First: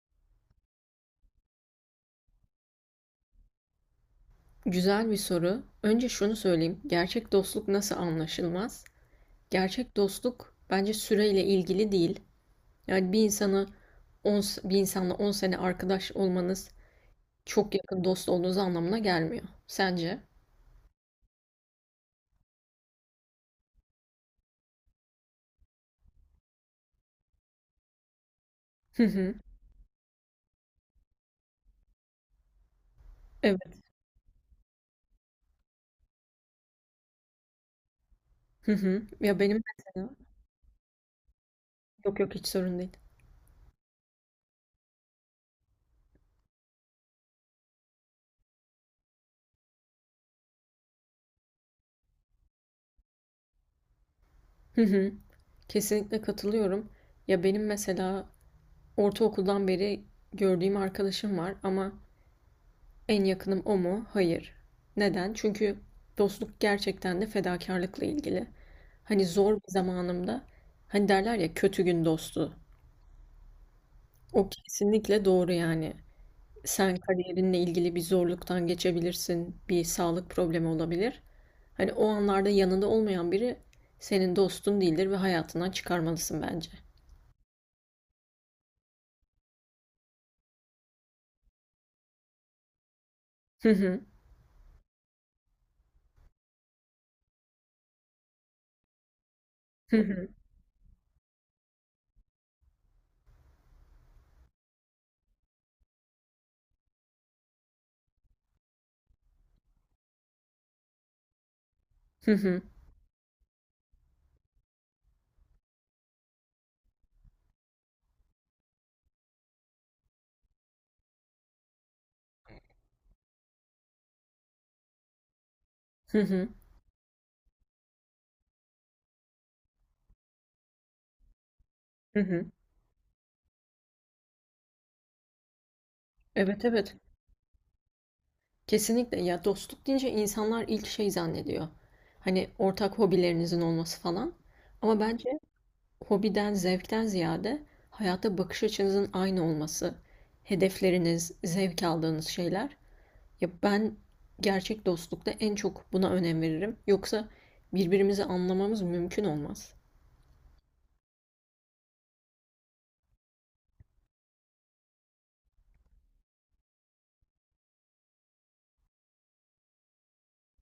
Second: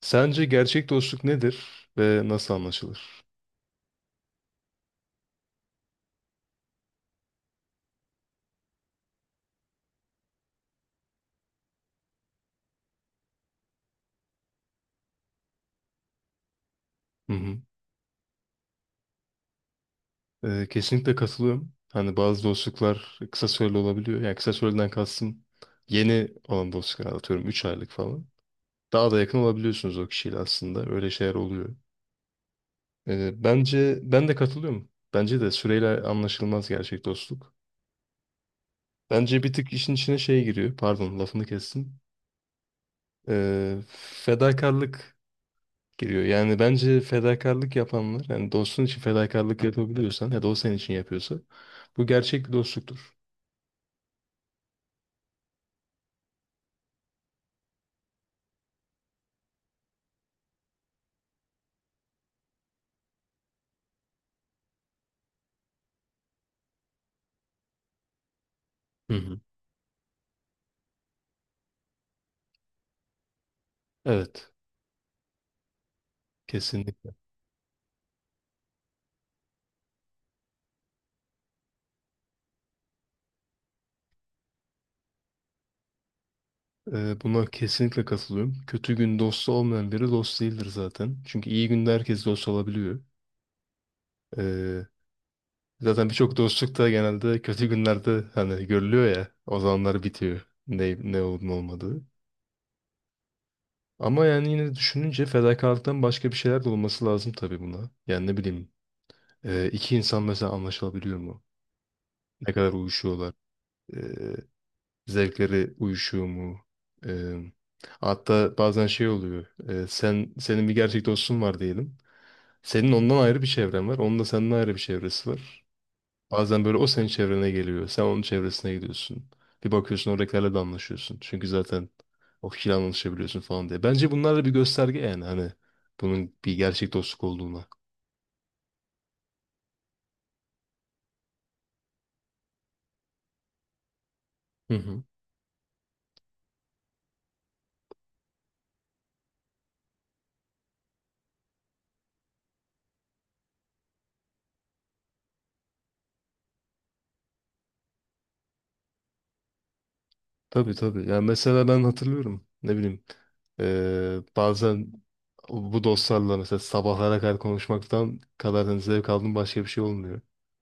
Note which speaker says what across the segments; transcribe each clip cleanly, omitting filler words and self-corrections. Speaker 1: Sence gerçek dostluk nedir ve nasıl anlaşılır?
Speaker 2: Güzel bir soru. Önce şunu söyleyeyim. Gerçek dostluk nasıl anlaşılmaz? Gerçek dostluk bence süreyle ilgili değil. Yani 10 bir insanla 10 sene arkadaş olmanız
Speaker 1: Hı hı.
Speaker 2: çok yakın dost olduğunuz anlamına gelmiyor. Sence?
Speaker 1: Kesinlikle katılıyorum. Hani bazı dostluklar kısa süreli olabiliyor. Yani kısa süreliden kastım yeni olan dostluklar atıyorum 3 aylık falan.
Speaker 2: Hı
Speaker 1: Daha da
Speaker 2: hı.
Speaker 1: yakın olabiliyorsunuz o kişiyle aslında. Öyle şeyler oluyor.
Speaker 2: Evet.
Speaker 1: Bence ben de katılıyorum. Bence de süreyle anlaşılmaz gerçek dostluk.
Speaker 2: Hı hı. Ya
Speaker 1: Bence bir
Speaker 2: benim
Speaker 1: tık işin
Speaker 2: mesela
Speaker 1: içine şey giriyor. Pardon lafını kestim.
Speaker 2: Yok yok, hiç sorun değil.
Speaker 1: Ee, Fedakarlık giriyor. Yani bence fedakarlık yapanlar, yani dostun için fedakarlık yapabiliyorsan ya da o senin için yapıyorsa bu gerçek bir dostluktur.
Speaker 2: Hı hı. Kesinlikle katılıyorum. Ya benim mesela ortaokuldan beri gördüğüm arkadaşım var, ama en yakınım o mu? Hayır. Neden? Çünkü dostluk gerçekten de fedakarlıkla ilgili.
Speaker 1: Hı
Speaker 2: Hani
Speaker 1: hı.
Speaker 2: zor bir zamanımda, hani derler ya, kötü gün dostu. O
Speaker 1: Evet,
Speaker 2: kesinlikle doğru yani. Sen
Speaker 1: kesinlikle.
Speaker 2: kariyerinle ilgili bir zorluktan geçebilirsin. Bir sağlık problemi olabilir. Hani o anlarda yanında olmayan biri senin dostun değildir ve hayatından çıkarmalısın bence.
Speaker 1: Buna kesinlikle katılıyorum. Kötü gün dostu olmayan biri dost değildir zaten. Çünkü iyi günde herkes dost olabiliyor.
Speaker 2: Hı hı.
Speaker 1: Ee, Zaten birçok dostluk da genelde kötü günlerde hani görülüyor ya. O
Speaker 2: Hı
Speaker 1: zamanlar
Speaker 2: hı.
Speaker 1: bitiyor. Ne olup ne olmadığı. Ama yani yine düşününce fedakarlıktan başka bir şeyler de olması lazım tabii buna. Yani ne bileyim. İki insan mesela anlaşılabiliyor mu?
Speaker 2: Hı
Speaker 1: Ne
Speaker 2: hı.
Speaker 1: kadar uyuşuyorlar? Ee, Zevkleri uyuşuyor mu? Ee, Hatta bazen şey oluyor. Senin bir gerçek dostun var diyelim. Senin ondan ayrı bir çevren var. Onun da senden ayrı bir çevresi var.
Speaker 2: Hı hı.
Speaker 1: Bazen böyle o senin çevrene geliyor. Sen onun çevresine gidiyorsun. Bir bakıyorsun oradakilerle de anlaşıyorsun. Çünkü zaten
Speaker 2: Hı hı.
Speaker 1: o kişiyle anlaşabiliyorsun falan diye. Bence bunlar da bir gösterge yani hani bunun bir
Speaker 2: Evet,
Speaker 1: gerçek
Speaker 2: evet.
Speaker 1: dostluk olduğuna.
Speaker 2: Kesinlikle, ya dostluk deyince insanlar ilk şey zannediyor. Hani ortak hobilerinizin olması falan.
Speaker 1: Hı
Speaker 2: Ama
Speaker 1: hı.
Speaker 2: bence hobiden, zevkten ziyade hayata bakış açınızın aynı olması, hedefleriniz, zevk aldığınız şeyler. Ya ben gerçek dostlukta en çok buna önem veririm. Yoksa birbirimizi anlamamız mümkün olmaz.
Speaker 1: Tabii tabii. Yani mesela ben hatırlıyorum. Ne bileyim. Bazen bu dostlarla mesela sabahlara kadar konuşmaktan kadar hani zevk aldığım başka bir şey olmuyor.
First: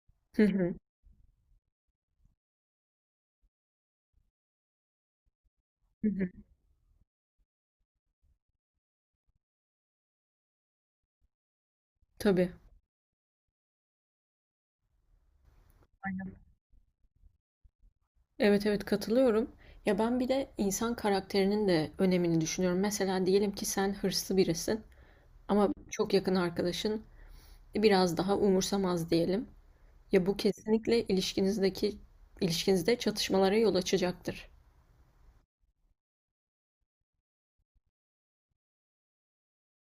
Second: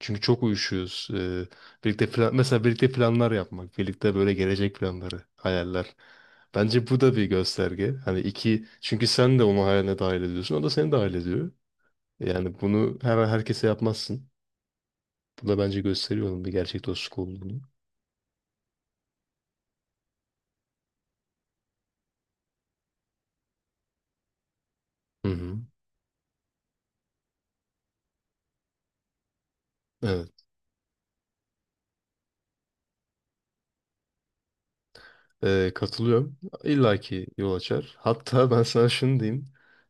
Speaker 1: Çünkü çok
Speaker 2: Hı hı.
Speaker 1: uyuşuyoruz. Mesela birlikte planlar yapmak. Birlikte böyle gelecek planları, hayaller.
Speaker 2: Hı hı.
Speaker 1: Bence bu da bir gösterge. Hani iki, çünkü sen de onu hayaline dahil ediyorsun. O da seni dahil ediyor.
Speaker 2: Tabii.
Speaker 1: Yani bunu hemen herkese yapmazsın. Bu da bence gösteriyor onun bir gerçek dostluk olduğunu.
Speaker 2: Evet, evet, katılıyorum. Ya ben bir de insan karakterinin de önemini düşünüyorum. Mesela diyelim ki sen hırslı birisin.
Speaker 1: Hı hı.
Speaker 2: Ama çok yakın arkadaşın "E, biraz daha umursamaz" diyelim. Ya bu
Speaker 1: Evet.
Speaker 2: kesinlikle ilişkinizde çatışmalara yol açacaktır.
Speaker 1: Katılıyorum. İlla ki yol açar. Hatta ben sana şunu diyeyim.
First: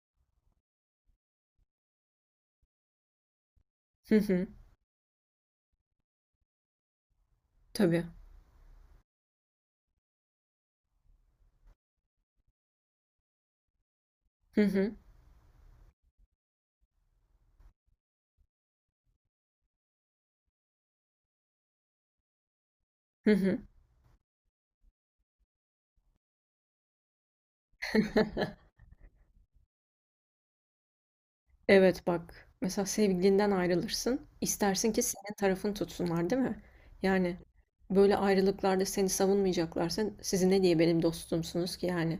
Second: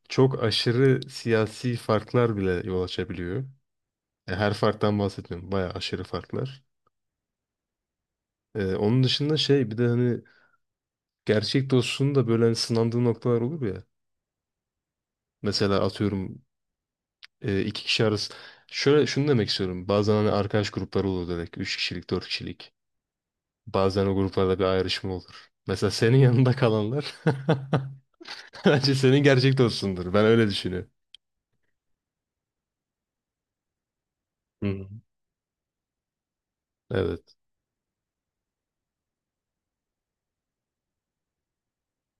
Speaker 1: Çok aşırı siyasi farklar bile yol açabiliyor.
Speaker 2: Hı hı.
Speaker 1: Her farktan bahsetmiyorum. Bayağı aşırı farklar.
Speaker 2: Tabii.
Speaker 1: Onun dışında şey bir de hani gerçek dostluğun da böyle hani sınandığı noktalar olur ya.
Speaker 2: Hı hı.
Speaker 1: Mesela atıyorum iki kişi arası. Şöyle şunu demek istiyorum. Bazen hani arkadaş grupları olur direkt. Üç kişilik, dört kişilik.
Speaker 2: Hı hı.
Speaker 1: Bazen o gruplarda bir ayrışma olur. Mesela senin yanında kalanlar bence senin gerçek dostundur. Ben öyle düşünüyorum.
Speaker 2: Evet, bak. Mesela sevgilinden ayrılırsın.
Speaker 1: Hı.
Speaker 2: İstersin ki senin tarafını tutsunlar, değil mi?
Speaker 1: Evet.
Speaker 2: Yani böyle ayrılıklarda seni savunmayacaklarsa siz ne diye benim dostumsunuz ki yani?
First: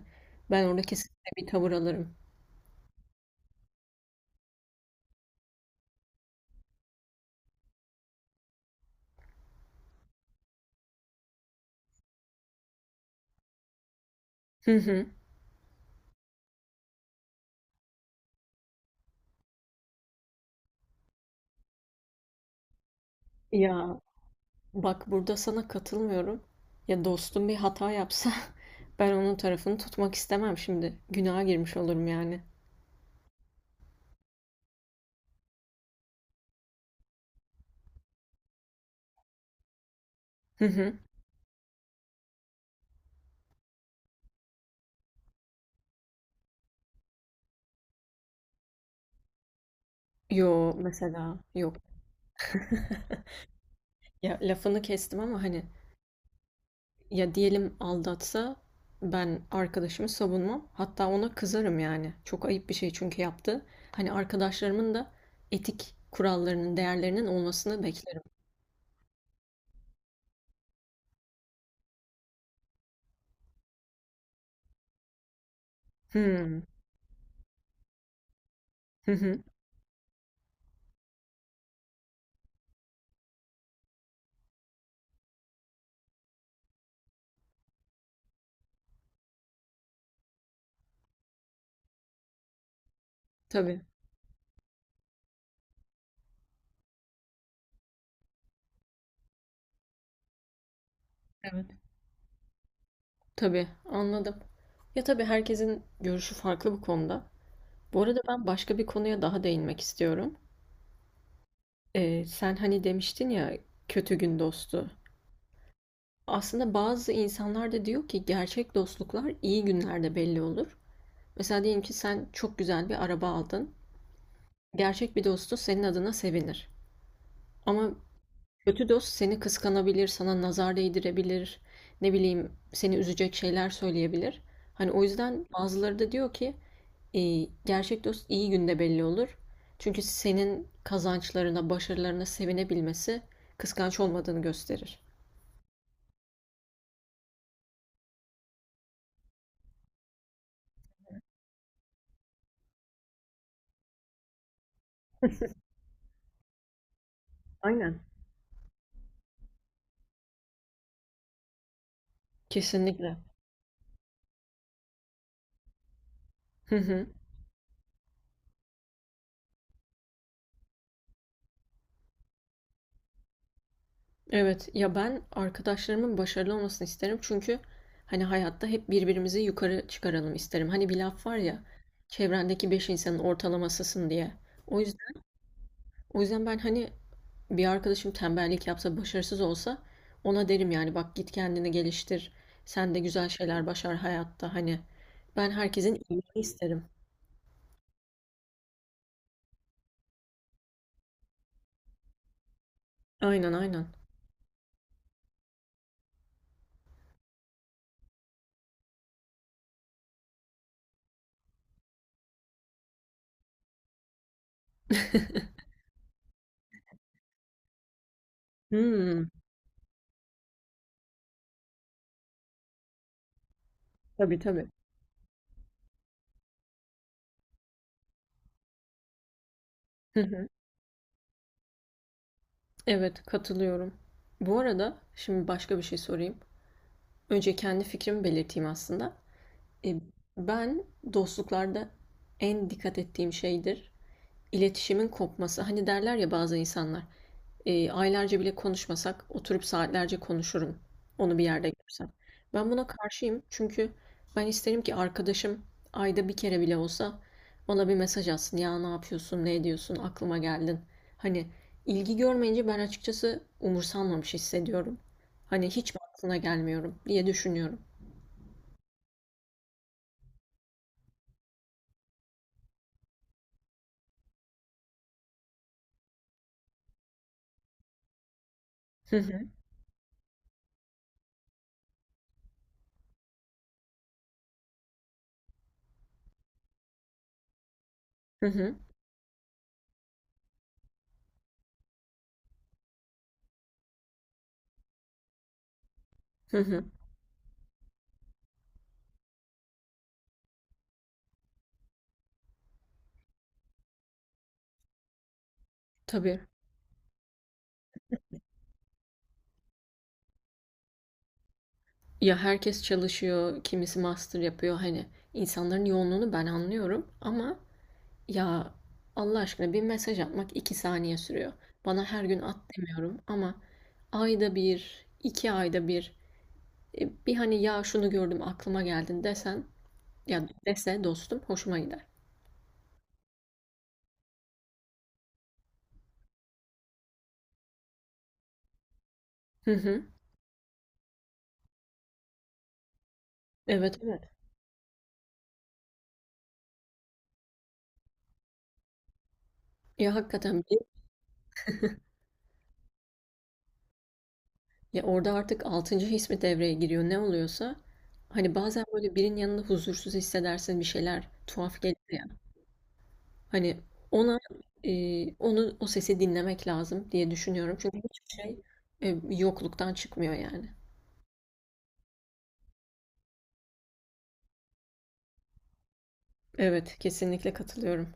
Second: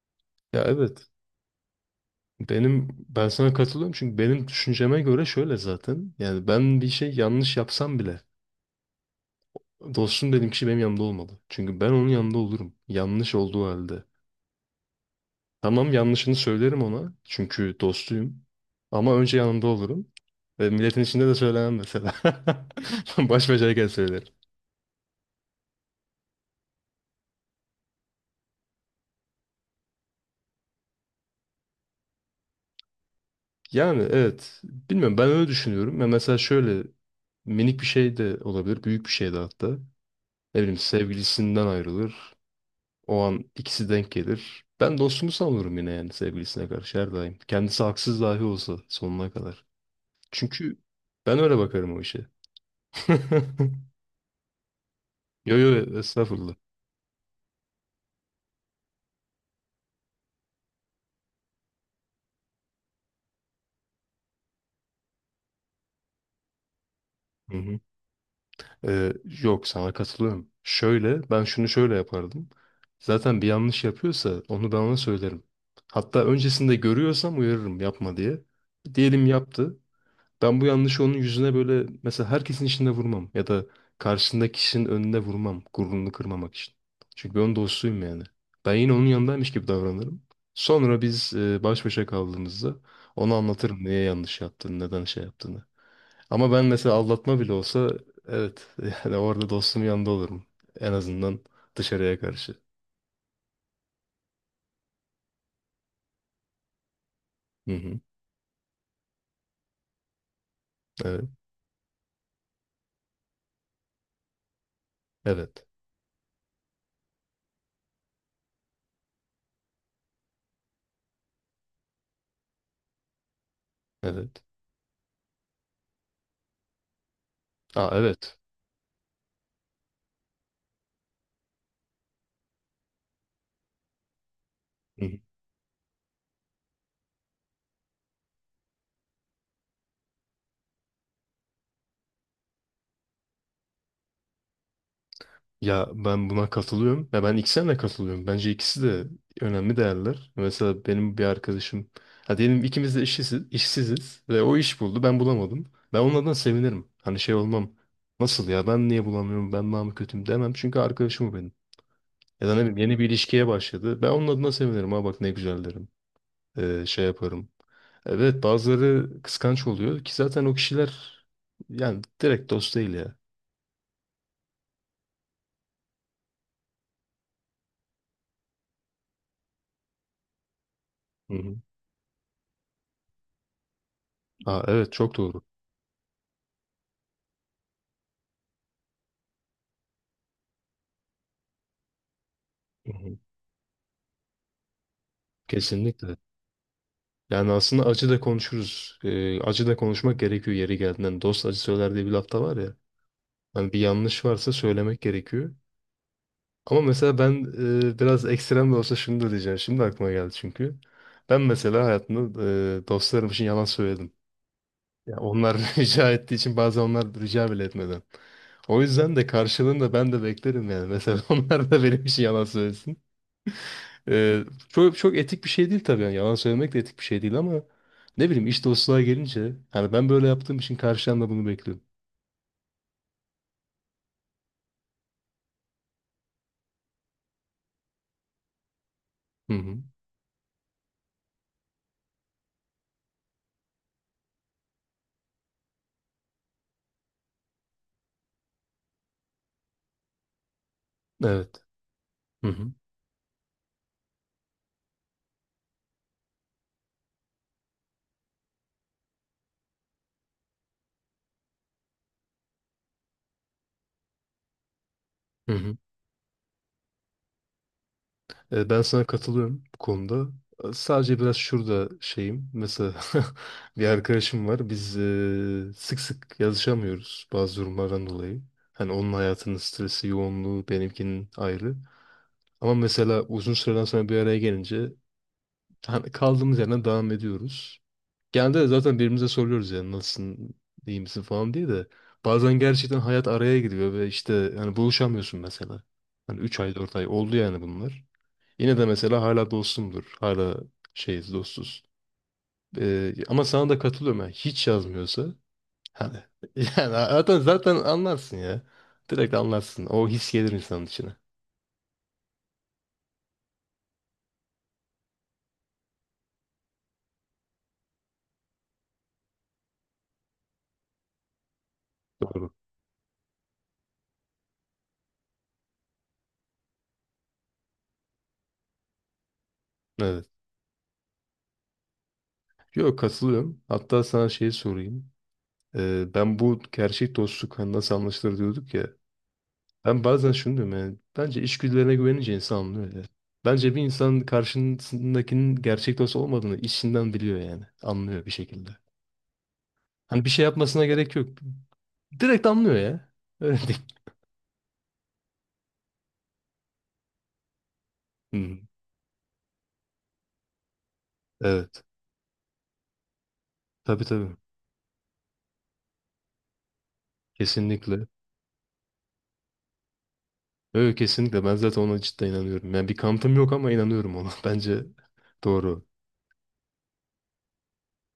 Speaker 1: Ya,
Speaker 2: Ben orada
Speaker 1: evet.
Speaker 2: kesinlikle bir tavır alırım.
Speaker 1: Ben sana katılıyorum çünkü benim düşünceme göre şöyle zaten. Yani ben bir şey yanlış yapsam bile dostum dediğim kişi benim yanımda olmalı. Çünkü ben onun yanında olurum. Yanlış olduğu halde.
Speaker 2: Hı hı.
Speaker 1: Tamam yanlışını söylerim ona. Çünkü dostuyum. Ama önce yanında olurum. Ve milletin içinde de söylemem mesela. Baş başayken
Speaker 2: Ya,
Speaker 1: söylerim.
Speaker 2: bak burada sana katılmıyorum. Ya dostum bir hata yapsa, ben onun tarafını tutmak istemem şimdi. Günaha girmiş olurum yani.
Speaker 1: Yani, evet. Bilmiyorum, ben öyle düşünüyorum. Ya mesela şöyle minik bir şey de olabilir. Büyük bir şey de hatta. Ne
Speaker 2: Hı
Speaker 1: bileyim,
Speaker 2: hı.
Speaker 1: sevgilisinden ayrılır. O an ikisi denk gelir. Ben dostumu savunurum yine yani sevgilisine karşı her daim. Kendisi haksız dahi olsa sonuna kadar.
Speaker 2: Yo,
Speaker 1: Çünkü
Speaker 2: mesela
Speaker 1: ben öyle
Speaker 2: yok.
Speaker 1: bakarım o işe.
Speaker 2: Ya, lafını kestim ama
Speaker 1: Yo,
Speaker 2: hani,
Speaker 1: yo, estağfurullah.
Speaker 2: ya diyelim aldatsa, ben arkadaşımı savunmam. Hatta ona kızarım yani. Çok ayıp bir şey çünkü yaptı. Hani arkadaşlarımın da etik kurallarının, değerlerinin
Speaker 1: Hı hı.
Speaker 2: olmasını beklerim.
Speaker 1: Ee, Yok, sana katılıyorum. Şöyle ben şunu şöyle yapardım. Zaten bir yanlış yapıyorsa onu ben ona söylerim. Hatta
Speaker 2: Hmm.
Speaker 1: öncesinde görüyorsam uyarırım yapma diye.
Speaker 2: Hı
Speaker 1: Diyelim
Speaker 2: hı.
Speaker 1: yaptı. Ben bu yanlışı onun yüzüne böyle mesela herkesin içinde vurmam ya da karşısındaki kişinin önünde vurmam gururunu kırmamak için. Çünkü ben onun dostuyum yani. Ben yine onun yanındaymış gibi davranırım. Sonra biz baş başa kaldığımızda ona
Speaker 2: Tabii.
Speaker 1: anlatırım niye yanlış yaptığını, neden şey yaptığını. Ama ben mesela aldatma bile olsa, evet, yani orada dostumun yanında olurum. En azından
Speaker 2: Evet.
Speaker 1: dışarıya karşı.
Speaker 2: Tabii, anladım. Ya tabii herkesin görüşü farklı bu konuda.
Speaker 1: Hı hı.
Speaker 2: Bu arada ben başka bir konuya daha değinmek istiyorum.
Speaker 1: Evet.
Speaker 2: Sen hani demiştin ya, kötü gün dostu.
Speaker 1: Evet.
Speaker 2: Aslında bazı insanlar da diyor ki gerçek dostluklar iyi günlerde belli olur. Mesela diyelim ki sen çok güzel bir araba aldın.
Speaker 1: Evet.
Speaker 2: Gerçek bir dostu senin adına sevinir.
Speaker 1: Aa,
Speaker 2: Ama
Speaker 1: evet.
Speaker 2: kötü dost seni kıskanabilir, sana nazar değdirebilir, ne bileyim seni üzecek şeyler söyleyebilir. Hani o yüzden bazıları da diyor ki gerçek dost iyi günde belli olur. Çünkü senin kazançlarına, başarılarına sevinebilmesi kıskanç olmadığını gösterir.
Speaker 1: Ya, ben buna katılıyorum. Ya ben ikisine de katılıyorum. Bence ikisi de önemli değerler. Mesela benim bir arkadaşım, ha diyelim ikimiz de işsiziz ve o iş buldu, ben bulamadım. Ben onun adına sevinirim. Hani şey olmam.
Speaker 2: Aynen.
Speaker 1: Nasıl ya, ben niye bulamıyorum, ben daha mı kötüyüm demem, çünkü arkadaşım o benim. Ya da ne bileyim, yeni bir
Speaker 2: Kesinlikle.
Speaker 1: ilişkiye başladı. Ben onun adına sevinirim. Ha bak, ne güzel derim.
Speaker 2: Hı
Speaker 1: Şey
Speaker 2: hı.
Speaker 1: yaparım. Evet, bazıları kıskanç oluyor ki zaten o kişiler yani direkt dost değil ya.
Speaker 2: Evet, ya ben arkadaşlarımın başarılı olmasını isterim, çünkü hani hayatta hep birbirimizi yukarı çıkaralım isterim. Hani bir laf
Speaker 1: Hı
Speaker 2: var
Speaker 1: hı.
Speaker 2: ya, çevrendeki beş insanın ortalamasısın diye.
Speaker 1: Aa,
Speaker 2: O
Speaker 1: evet, çok
Speaker 2: yüzden
Speaker 1: doğru.
Speaker 2: o yüzden ben hani, bir arkadaşım tembellik yapsa, başarısız olsa, ona derim yani, bak git kendini geliştir.
Speaker 1: Hı
Speaker 2: Sen de
Speaker 1: hı.
Speaker 2: güzel şeyler başar hayatta hani. Ben herkesin
Speaker 1: Kesinlikle.
Speaker 2: iyiliğini isterim.
Speaker 1: Yani aslında acı da konuşuruz. Acı da konuşmak gerekiyor yeri geldiğinden. Dost acı söyler diye bir lafta var ya.
Speaker 2: Aynen,
Speaker 1: Hani bir
Speaker 2: aynen.
Speaker 1: yanlış varsa söylemek gerekiyor. Ama mesela ben biraz ekstrem de olsa şunu da diyeceğim. Şimdi aklıma geldi çünkü. Ben mesela hayatımda dostlarım için yalan söyledim. Ya onlar rica ettiği için, bazen onlar rica bile etmeden. O yüzden de
Speaker 2: Hmm,
Speaker 1: karşılığında ben de beklerim yani. Mesela onlar da benim için yalan söylesin.
Speaker 2: tabii, tabii.
Speaker 1: Çok, çok etik bir şey değil tabii. Yani yalan söylemek de etik bir şey değil ama ne bileyim, iş dostluğa gelince hani ben
Speaker 2: Hı
Speaker 1: böyle
Speaker 2: hı.
Speaker 1: yaptığım için karşıdan da bunu bekliyorum.
Speaker 2: Evet, katılıyorum. Bu arada şimdi başka bir şey sorayım. Önce kendi fikrimi belirteyim aslında.
Speaker 1: Hı hı.
Speaker 2: E, Ben dostluklarda en dikkat ettiğim şeydir iletişimin kopması. Hani derler ya bazı insanlar. Aylarca bile konuşmasak oturup saatlerce konuşurum onu bir
Speaker 1: Evet.
Speaker 2: yerde görsem.
Speaker 1: Hı
Speaker 2: Ben
Speaker 1: hı.
Speaker 2: buna karşıyım, çünkü ben isterim ki arkadaşım ayda bir kere bile olsa bana bir mesaj atsın. Ya ne yapıyorsun, ne ediyorsun, aklıma geldin. Hani ilgi görmeyince ben açıkçası umursanmamış hissediyorum.
Speaker 1: Hı
Speaker 2: Hani
Speaker 1: hı.
Speaker 2: hiç mi aklına gelmiyorum diye düşünüyorum.
Speaker 1: Ben sana katılıyorum bu konuda. Sadece biraz şurada şeyim. Mesela bir arkadaşım var. Biz sık sık yazışamıyoruz bazı durumlardan dolayı. Hani onun
Speaker 2: Hı hı,
Speaker 1: hayatının stresi, yoğunluğu benimkinin ayrı. Ama mesela uzun süreden sonra bir araya gelince hani kaldığımız yerden devam ediyoruz.
Speaker 2: hı
Speaker 1: Genelde de
Speaker 2: hı,
Speaker 1: zaten birbirimize soruyoruz yani nasılsın, iyi misin falan diye de. Bazen gerçekten hayat araya giriyor ve işte hani buluşamıyorsun mesela. Hani
Speaker 2: hı
Speaker 1: üç ay
Speaker 2: hı.
Speaker 1: dört ay oldu yani bunlar. Yine de mesela hala dostumdur. Hala şeyiz, dostuz. Ama sana da katılıyorum yani hiç yazmıyorsa hani,
Speaker 2: Tabii.
Speaker 1: yani zaten anlarsın ya. Direkt anlarsın. O his gelir insanın içine.
Speaker 2: Ya herkes çalışıyor, kimisi master yapıyor. Hani insanların yoğunluğunu ben anlıyorum ama, ya, Allah aşkına bir mesaj atmak 2 saniye sürüyor. Bana her gün
Speaker 1: Doğru.
Speaker 2: at demiyorum ama ayda bir, iki ayda bir, bir hani, ya şunu gördüm aklıma geldin desen,
Speaker 1: Evet.
Speaker 2: ya dese dostum, hoşuma gider.
Speaker 1: Yok, katılıyorum. Hatta sana şeyi sorayım. Ben bu gerçek dostluk hani nasıl anlaşılır diyorduk ya.
Speaker 2: Hı
Speaker 1: Ben
Speaker 2: hı.
Speaker 1: bazen şunu diyorum yani. Bence içgüdülerine güvenince insan anlıyor ya. Bence bir
Speaker 2: Evet,
Speaker 1: insan
Speaker 2: evet.
Speaker 1: karşısındakinin gerçek dost olmadığını içinden biliyor yani. Anlıyor bir şekilde.
Speaker 2: Ya
Speaker 1: Hani bir şey
Speaker 2: hakikaten
Speaker 1: yapmasına gerek yok. Direkt anlıyor ya. Öyle değil.
Speaker 2: ya orada artık altıncı his mi devreye giriyor ne oluyorsa, hani
Speaker 1: Hmm,
Speaker 2: bazen böyle birinin yanında huzursuz hissedersin, bir şeyler
Speaker 1: evet.
Speaker 2: tuhaf gelir ya. Hani
Speaker 1: Tabii tabii.
Speaker 2: ona onu o sesi dinlemek lazım diye düşünüyorum. Çünkü
Speaker 1: Kesinlikle.
Speaker 2: hiçbir şey yokluktan çıkmıyor yani.
Speaker 1: Evet, kesinlikle. Ben zaten ona cidden inanıyorum. Yani bir kanıtım yok ama inanıyorum ona. Bence doğru.
Speaker 2: Evet, kesinlikle katılıyorum.